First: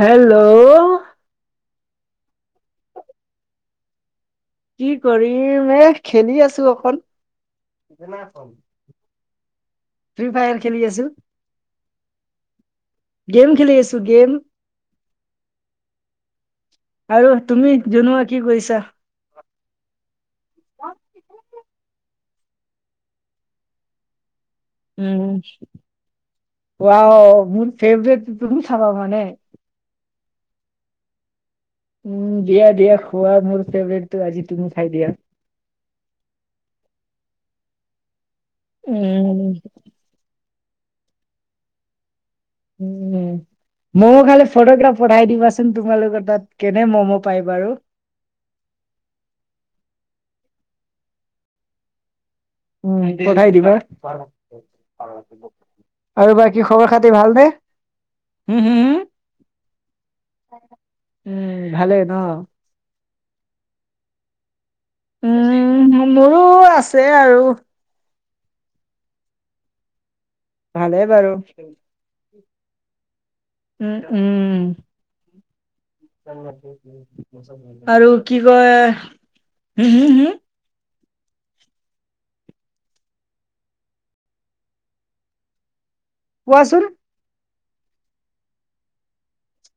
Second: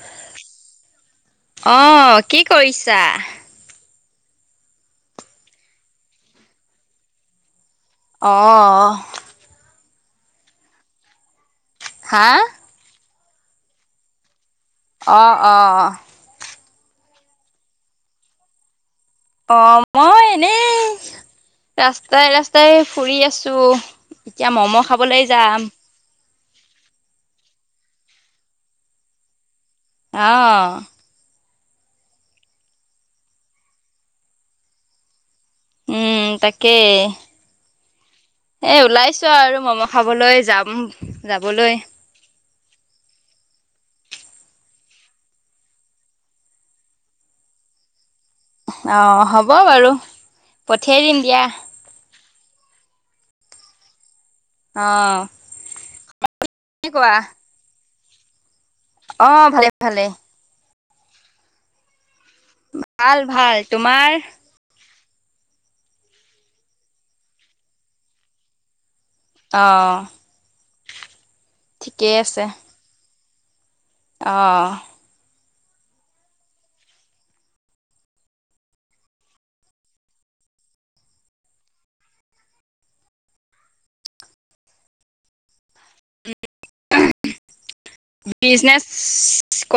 Hello! অঁ কি কৰিছা? কি কৰিম, এ খেলি আছো অকন। অ', ফ্ৰী ফায়াৰ খেলি আছো। হা? গেম খেলি আছোঁ, গেম। অ' অহ। আৰু তুমি জনোৱা, কি কৰিছাঁ? অ', মই এনেই। ৰাস্তাই ৰাস্তাই ফুৰি আছোঁ, এতিয়া মম খাবলৈ উম্, যাম। ৱাও মোৰ ফেভাৰেট, তুমি খাবা মানে। অঁ। উম্, দিয়া দিয়া খোৱা, মোৰ ফেভাৰেটো আজি তুমি খায় দিয়া। উম্, তাকেই। এ ওলাইছোঁ উম আৰু মম খাবলৈ যাম, যাবলৈ। উম। ম'ম' খালে ফটোকেইটা পঠাই দিবাচোন! তোমালোকৰ তাত কেনে ম'ম' পায় বাৰু। অঁ হ'ব বাৰু, পঠিয়াই দিম দিয়া। উম পঠাই দিবা। অ', আৰু বাকী কি খবৰ খাতি ভালনে? হম্, হম্, হম? অঁ ভালে ভালে। উম ভালেই ন? ভাল ভাল, তোমাৰ? উম্, মোৰো আছে আৰু। অঁ। ভালে বাৰু, আছে। উম অ', উম। আৰু কি কয়, হম হম হম? কোৱাচোন? বিজনেছ,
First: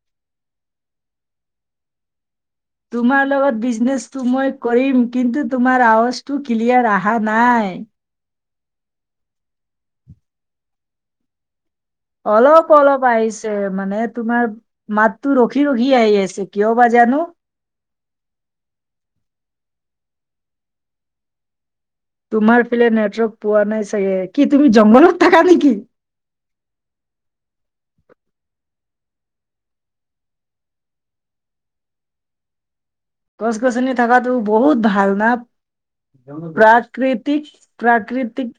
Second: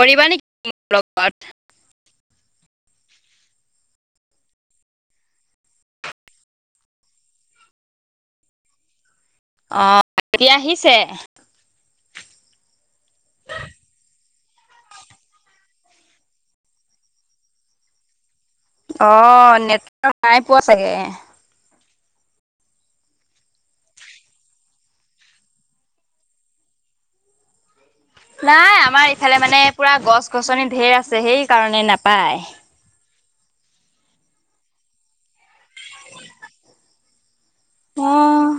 কৰিবা নেকি মোৰ লগত? তোমাৰ লগত বিজনেছটো মই কৰিম। কিন্তু, তোমাৰ আৱাজটো ক্লিয়াৰ অহা নাই। অ'! এতিয়া আহিছে? অলপ-অলপ আহিছে। মানে, তোমাৰ মাততো ৰখি-ৰখি আহি আছে। কিয় বা জানোঁ? অ'! নেটৱৰ্ক নাই পোৱা চাগে। তোমাৰ ফালে নেটৱৰ্ক পোৱা নাই চাগে। কি তুমি জংঘলত থাকা নেকি? নাই, আমাৰ এইফালে মানে, পূৰা গছ-গছনি ঢেৰ আছে, সেইকাৰণে নাপায়। গছ-গছনি থকাতো বহুত ভাল না। প্ৰাকৃতিক প্ৰাকৃতিক, অ'।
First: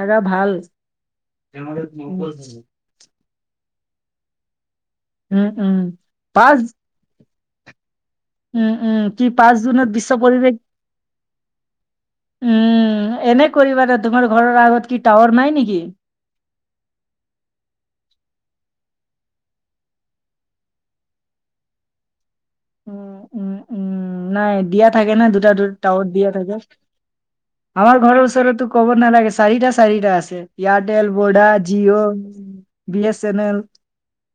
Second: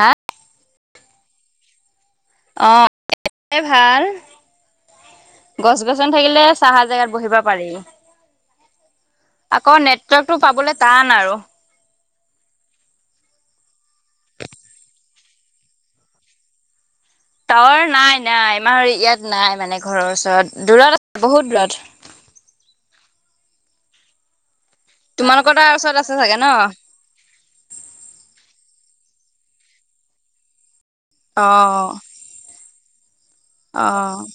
জেগা ভাল। অ'! ভাল। উম উম গছ-গছনি থাকিলে, পাঁচ ছাঁহ জেগাত বহিব পাৰি। উম, উম, কি পাঁচ আকৌ, জুনত বিশ্ব নেটৱৰ্কটো পৰিৱেশ পাবলে টান আৰু। উম, এনে কৰিবা না? তোমাৰ ঘৰৰ আগত, কি টাৱাৰ নাই নেকি? টাৱাৰ নাই-নাই। আমাৰ ইয়াত নাই মানে, ঘৰৰ ওচৰত, দূৰত বহুত দূৰত। উম, উম, উম, নাই। দিয়া থাকে না দুটা, তোমালোকৰ তাৰ দুটা ওচৰত টাৱাৰ আছে দিয়া চাগে ন? থাকে। আমাৰ ঘৰৰ ওচৰততো ক'ব নালাগে, চাৰিটা- চাৰিটা আছে। এয়াৰটেল, ভোডা, অ', জিঅ', বিএ ছেনেল। অ'!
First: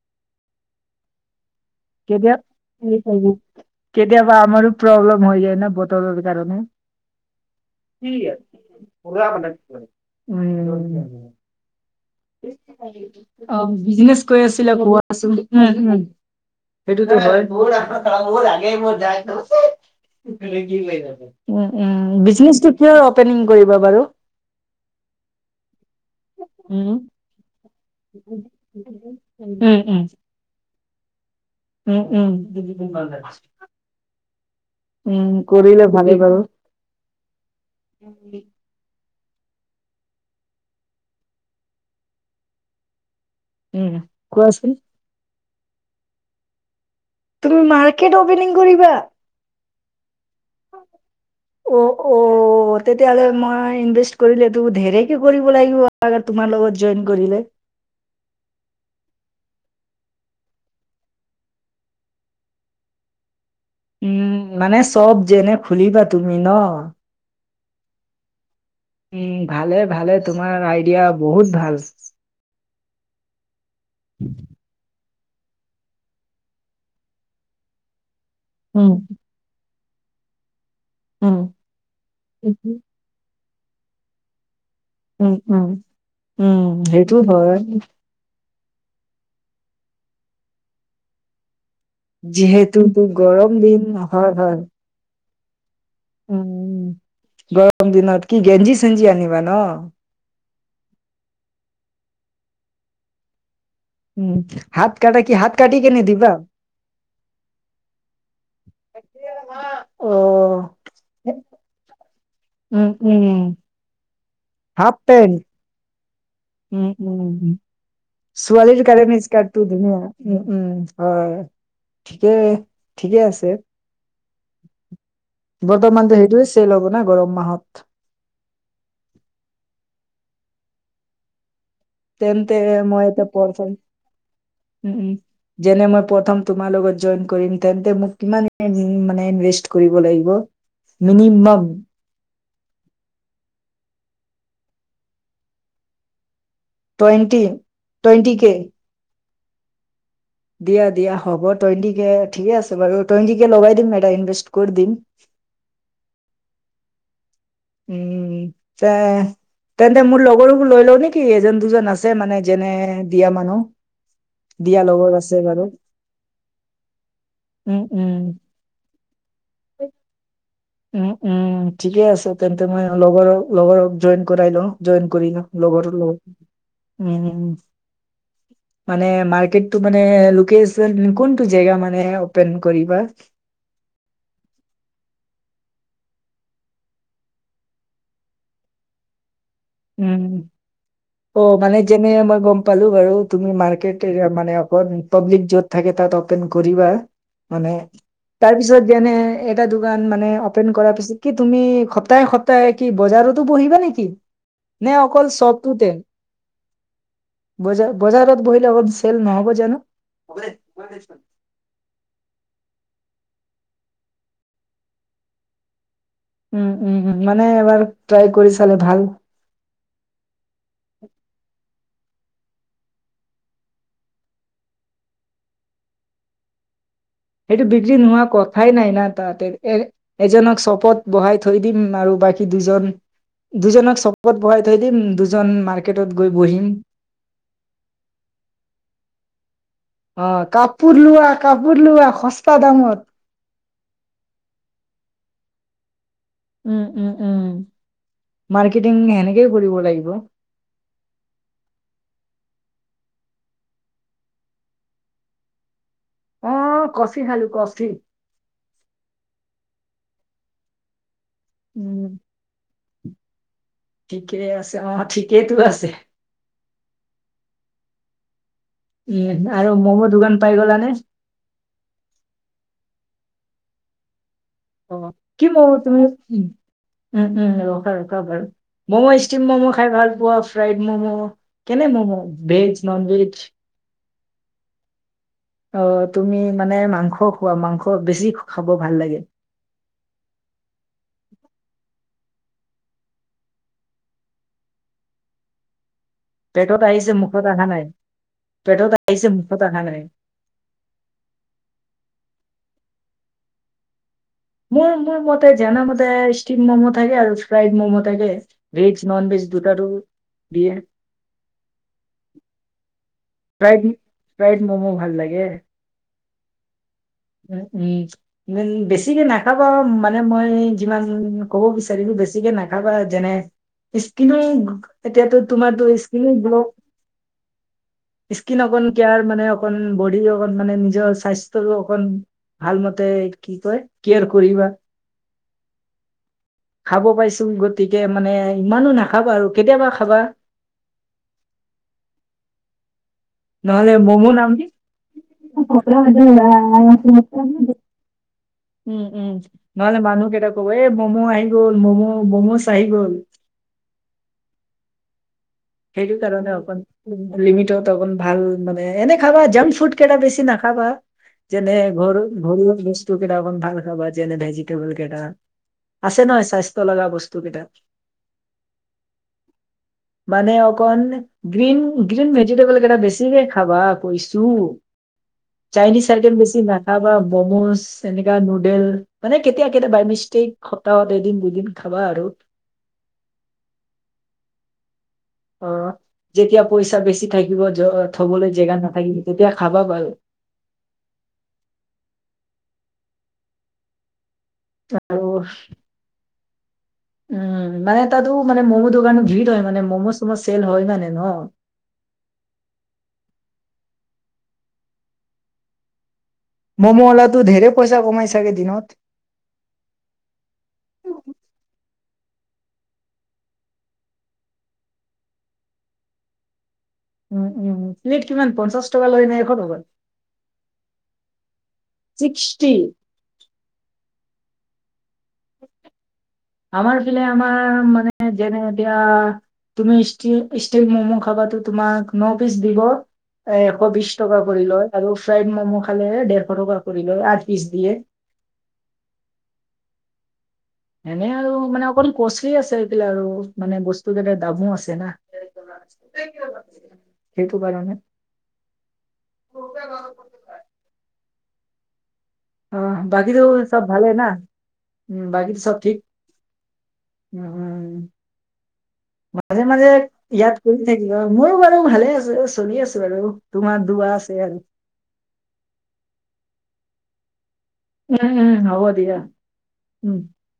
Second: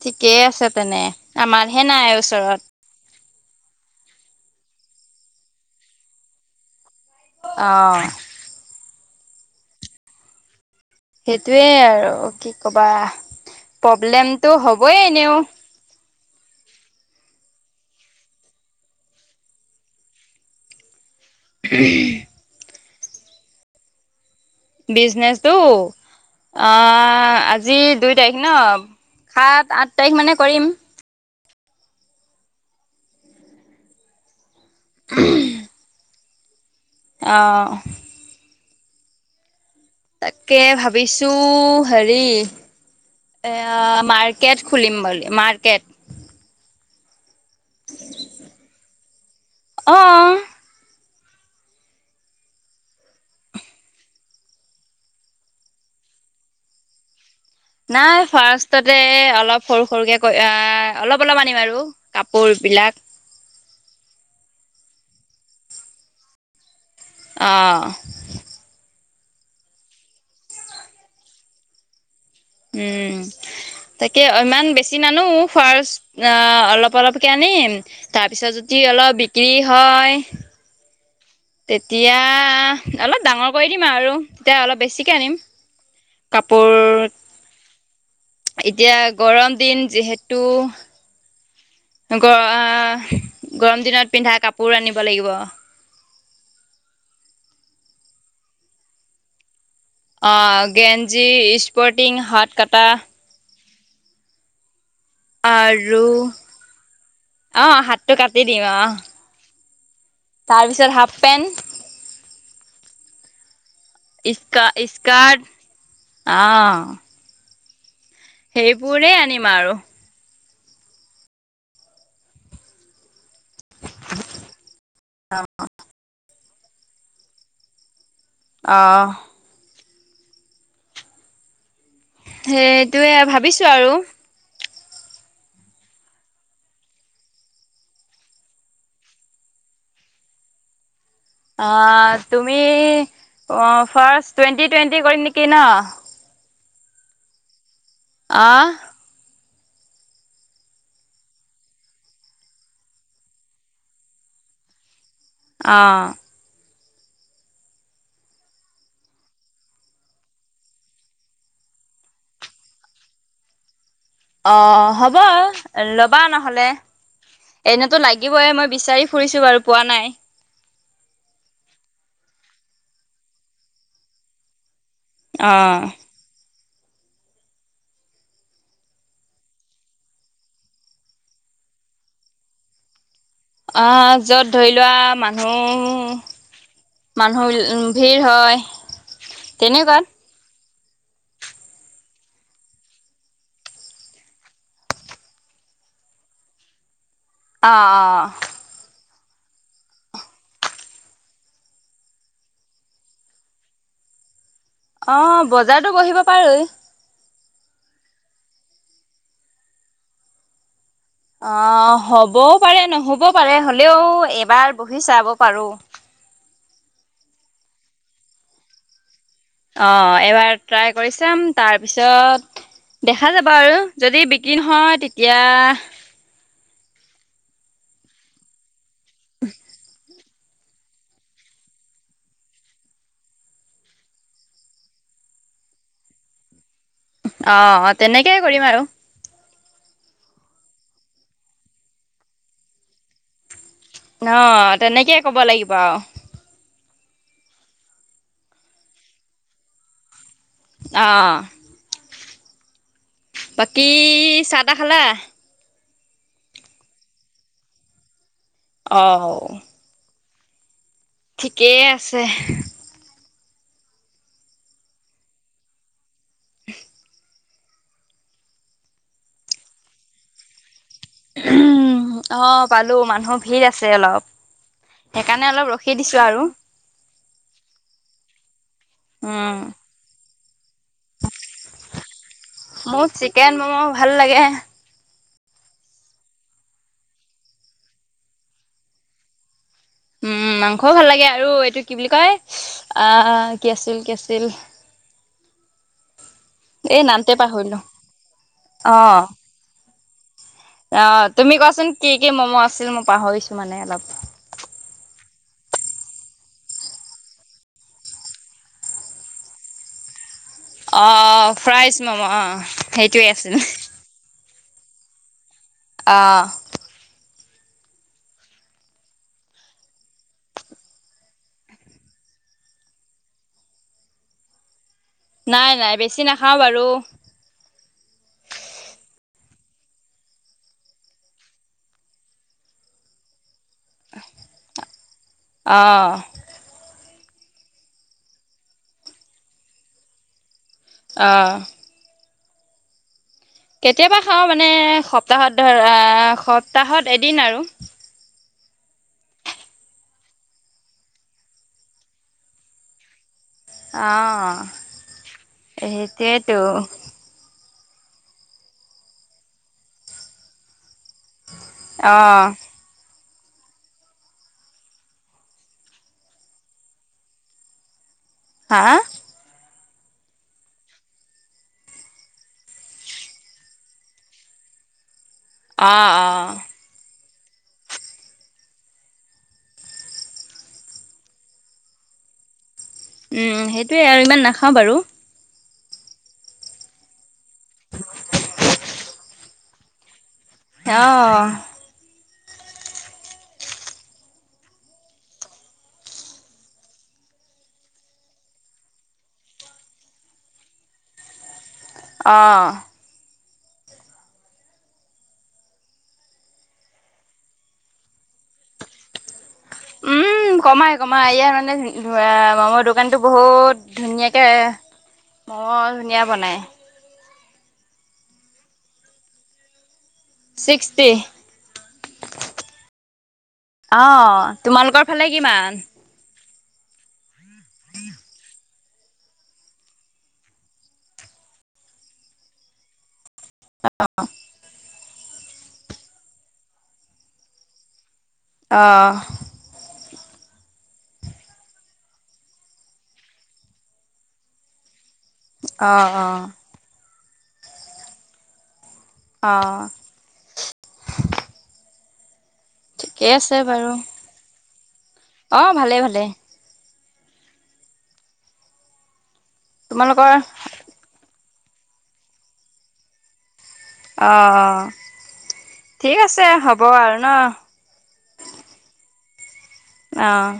ঠিকেই আছে, তেনে। আমাৰহে নাই কেতিয়া ওচৰত। কেতিয়াবা আমাৰো প্ৰব্লেম হৈ যায় ন'! বতৰৰ কাৰণে। অ'। [unintelligible] উম। সেইটোৱে আৰু। কি কবা অ'! বিজনেচ কৈ প্ৰব্লেমটো আছিলা, হ'বই এনেও কোৱাচোন? উম, উম। সেইটোতো হয়! [unintelligible] উম, উম, বিজনেছটো কিহৰ অপেনিং কৰিব বাৰু? বিজনেছটো, উম, আঁ আজি দুই তাৰিখ ন'? উম, সাত-আঠ উম। তাৰিখ মানে, কৰিম। উম, উম, [unintelligible] উম, কৰিলে ভালেই বাৰু। অ'! [inaudible] তাকে ভাবিছোঁ! সেৰি উম, এইয়া, মাৰ্কেট কোৱাচোন? খুলিম বুলি, মাৰ্কেট। তুমি মাৰ্কেট অপেনিং কৰিবা? অ'! অ' অ'! অ'! তেতিয়াহ'লে মই, ইনভেষ্ট কৰিলেতো, ধেৰে কে কৰিব লাগিব, তোমাৰ লগত জইন কৰিলে। নাই, ফাৰ্ষ্টতে অলপ, সৰু-সৰুকে, অলপ-অলপ আনিম আৰু কাপোৰ বিলাক। উম, মানে, চব যেনে, খুলিবা তুমি ন'? অ'! উম, ভালে-ভালে, তোমাৰ আইডিয়া বহুত ভাল! উম! তাকে, ইমান বেছি নানো। ফাৰ্ষ্ট অ' অলপ-অলপকে আনিম। তাৰপিছত, যদি উম, অলপ বিক্ৰী হয়, উম। তেতিয়া, উম, অলপ ডাঙৰ কৰি দিম আৰু। তেতিয়া অলপ বেছি উম, উম, উম, সেইটো হয়। এতিয়া গৰম দিন, যিহেতু। গৰ আ যিহেতুতো দিন গৰম দিনত পিন্ধা কাপোৰ আনিব লাগিব। উম গৰম দিনত কি গেঞ্জি-চেঞ্জি আনিবা ন'। অ গেঞ্জী, স্পৰ্টিং, হাত কটা উম হাত কাটা কি হাত কাটিকিনে আৰু দিবা। অ হাতটো কাটি দিম অ। [inaudible] তাৰপিছত হাফপেন্ট, উম উম হাফ পেণ্ট ইস্কা-ইস্কাৰট অ। উম, উম, ছোৱালীৰ সেইবোৰেই কাৰণে আনিম স্কাতটো আৰু ধুনীয়া। উম উম হয়, ঠিকে ঠিকে আছে। অ। বৰ্তমানতো সেইটোৱে চেল হ'ব না গৰম মাহত। অ। তেন্তে সেইটোৱে মইতে ভাবিছো এতিয়া আৰু [unintelligible] উম উম। যেনে মই প্ৰথম তোমাৰ লগত জইন্ট কৰিম তেন্তে মোক কিমান খিনি ইনভেষ্ট কৰিব লাগিব। মিনিমাম অ তুমি ফাৰ্ষ্ট টুৱেণ্টি টুৱেণ্টি কৰিম নেকি ন'। টুৱেণ্টি টুৱেণ্টি কে। অ' দিয়া দিয়া হ'ব টুৱেণ্টি কে ঠিকে আছে বাৰু টুৱেণ্টিকে লগাই দিম এটা ইনভেষ্ট কৰি দিম। অ। উম, তে তেন্তে মোৰ লগৰবোৰ লৈ লও নেকি? এজন দুজন আছে মানে যেনে দিয়া মানুহ। অ দিয়া লগৰ হ'ব আছে বাৰু ল'বা নহ'লে। উম এনেতো উম লাগিবই, মই বিচাৰি ফুৰিছো বাৰু পোৱা নাই। উম উম ঠিকে আছে তেন্তে মই লগৰক লগৰক জইন কৰাই লওঁ। জইন কৰি লো অ' লগৰ তোৰ লগত। উম উম মানে মাৰ্কেটো মানে লোকেচন কোনটো জেগাত মানে অপেন কৰিবা? আহ য'ত ধৰি লোৱা মানুহ মানুহ ভিৰ হয়। তেনেকুৱাত উম। অ মানে যেনে মই গম পালো বাৰু তুমি মাৰ্কেট মানে পাব্লিক য'ত থাকে তাত অপেন কৰিবা মানে অ' অ' তাৰপিছত যেনে এটা দোকান মানে অপেন কৰাৰ পিছত কি তুমি সপ্তাহে সপ্তাহে কি বজাৰতো বহিবা নেকি? নে অকল অ' বজাৰতো চপটোতে? বহিব পাৰোঁ বজা-বজাৰত বহিলে [unintelligible] চেল নহ'ব জানো। অ হ'বও পাৰে নহ'ব পাৰে, হ'লেও এবাৰ বহি চাব পাৰো। উম উম উম মানে এবাৰ ট্ৰাই কৰি চালে ভাল। অ এবাৰ ট্ৰাই কৰি চাম তাৰপিছত দেখা যাব আৰু, যদি বিক্ৰী নহয় তেতিয়া সেইটো বিক্ৰী নোহোৱা কথাই নাই না তাতে এ এ এজনক চপত বহাই থৈ দিম আৰু বাকী দুজন দুজনক চপত বহাই থৈ দিম, দুজন মাৰ্কেটত গৈ বহিম। অ অ তেনেকেই কৰিম আৰু। অ কাপোৰ লোৱা, কাপোৰ লোৱা সস্তা দামত। অ তেনেকেই ক'ব লাগিব আৰু উম উম উম মাৰ্কেটিং সেনেকেই কৰিব লাগিব অ বাকী চাহ তাহ খালা অ কফি খালোঁ কফি অঁ ঠিকেই আছে ঠিকেই আছে অ ঠিকেইতো আছে উম উম আৰু ম'ম' দোকান পাই গলানে উম অ পালোঁ মানুহ ভিৰ আছে অলপ অ সেইকাৰণে কিল অলপ ৰখি তুমি দিছোঁ আৰু উম উম ৰখা ৰখাবাৰু ম'ম' ষ্টিম উম। ম'ম' খাই ভাল পোৱা ফ্ৰাইড মমো কেনে ম'মো অ চিকেন মমো ভাল লাগে অ তুমি মানে মাংস খোৱা মাংস বেছি খাব ভাল লাগে উম মাংসও ভাল লাগে আৰু এইটো কি বুলি কয় আ কি আছিল কি আছিল পেটত এই আহিছে নামটোৱে মুখত অহা পাহৰিলোঁ নাই পেটত অ'। আহিছে মুখত অহা নাই অ তুমি কোৱাচোন কি কি মমো আছিল মই পাহৰিছোঁ মানে অলপ মোৰ মোৰ মতে মতে ষ্টিম মমো থাকে আৰু ফ্ৰাইড মমো থাকে ভেজ নন ভেজ দুট আৰু অ ফ্ৰাইজ মমো অ সেইটোৱে আছিল ফ্ৰাই মমো ভাল লাগে অঁ উম উম উম বেছিকে নাখাবা মানে মই যিমান ক'ব বিচাৰিলোঁ বেছিকে নাখাবা যেনে স্কিনো এতিয়া টো তোমাৰ নাই টো নাই বেছি স্কিনো নাখাওঁ গ্লো বাৰু স্কিন অকণ কেয়াৰ মানে অকণ বডি টো অকণ মানে নিজৰ স্বাস্থ্যৰো অকন ভাল মতে কি কয় কেয়াৰ কৰিবা অ', খাব পাইছোঁ। গতিকে মানে ইমানো নাখাবা আৰু কেতিয়াবা খাবা। অ', নহ'লে কেতিয়াবা মমো খাওঁ নাম মানে দিজ সপ্তাহত ধৰা সপ্তাহত এদিন আৰু। [inaudible] উম', উম, নহ'লে মানুহকেইটা ক'ব এ ম'ম' আহি গ'ল ম'ম' ম'ম' আহি গ'ল। অ', সেইটোয়েতো লিমিট অ, ভাল মানে এনে খাবা জাংক ফুড কেইটা বেছি নাখাবা। যেনে ঘৰু অ' ঘৰু বস্তু কেইটা অকণ ভাল খাবা যেনে ভেজিটেবল কেইটা আছে। নহয় স্বাস্থ্য লগা বস্তু কেইটা হা মানে অকন গ্ৰীণ গ্ৰীণ ভেজিটেবল কেইটা বেছিকে খাবা কৈছো। চাইনিজ অ' চাইকে অ' বেছি নাল তাৰপৰা মমোজ এনেকা নুডেল মানে কেতিয়া কেতিয়া বাই মিষ্টেক সপ্তাহত এদিন দুদিন দুদিন। খাবা আৰু উম সেইটোৱে আৰু ইমান নাখাওঁ বাৰু অ যেতিয়া পইচা বেছি থাকিব জ থবলৈ জেগাত নাথাকিব তেতিয়া খাবা বাৰু। আহ। আৰু উম মানে তাতো মানে ম'ম দোকানো ভিৰ হয়, মানে ম'ম' চোম চেল হয় মানে ন। অহ মম অলা তো ধেৰে পইচা কমাই ছাগে দিনত? উম কমাই কমাই ইয়াত মানে মমৰ দোকানতো বহুত ধুনীয়াকেই মম ধুনীয়া বনায়। উম উম, প্লেট কিমান পঞ্চাশ টকা লৈ নাই এখ টকা? চিছটি। ছিক্সটি। অহ, তোমালোকৰ ফালে কিমান? আমাৰ ফালে আমাৰ মানে যেনে এতিয়া তুমিষ্ট ষ্ট মম খাবাতো তোমাৰ ন পিচ দিব। এ এশ বিশ টকা কৰি লয় আৰু ফ্ৰায় মম খালে ডেৰশ টকা কৰি লয়। আৰ পিচ দিয়ে। অহ। এনে আৰু মানে অকণ কষ্টলি আছে। এইফে আৰু মানে বস্তু দামো আছে না। অ অ। [unintelligible] সেইটো কাৰণে। অহ। অ ঠিকেই বাকীটো আছে চব বাৰু ভালে না বাকীটো অ', চব ভালে ঠিক। ভালে উহুম মাজে মাজে তোমালোকৰ অ', ইয়াত কৰি থাকিব। মোৰো বাৰু ভালে আছে। চলি আছো বাৰু। অ ঠিক আছে হ'ব আৰু ন? উম উম হব দিয়া উম। আহ।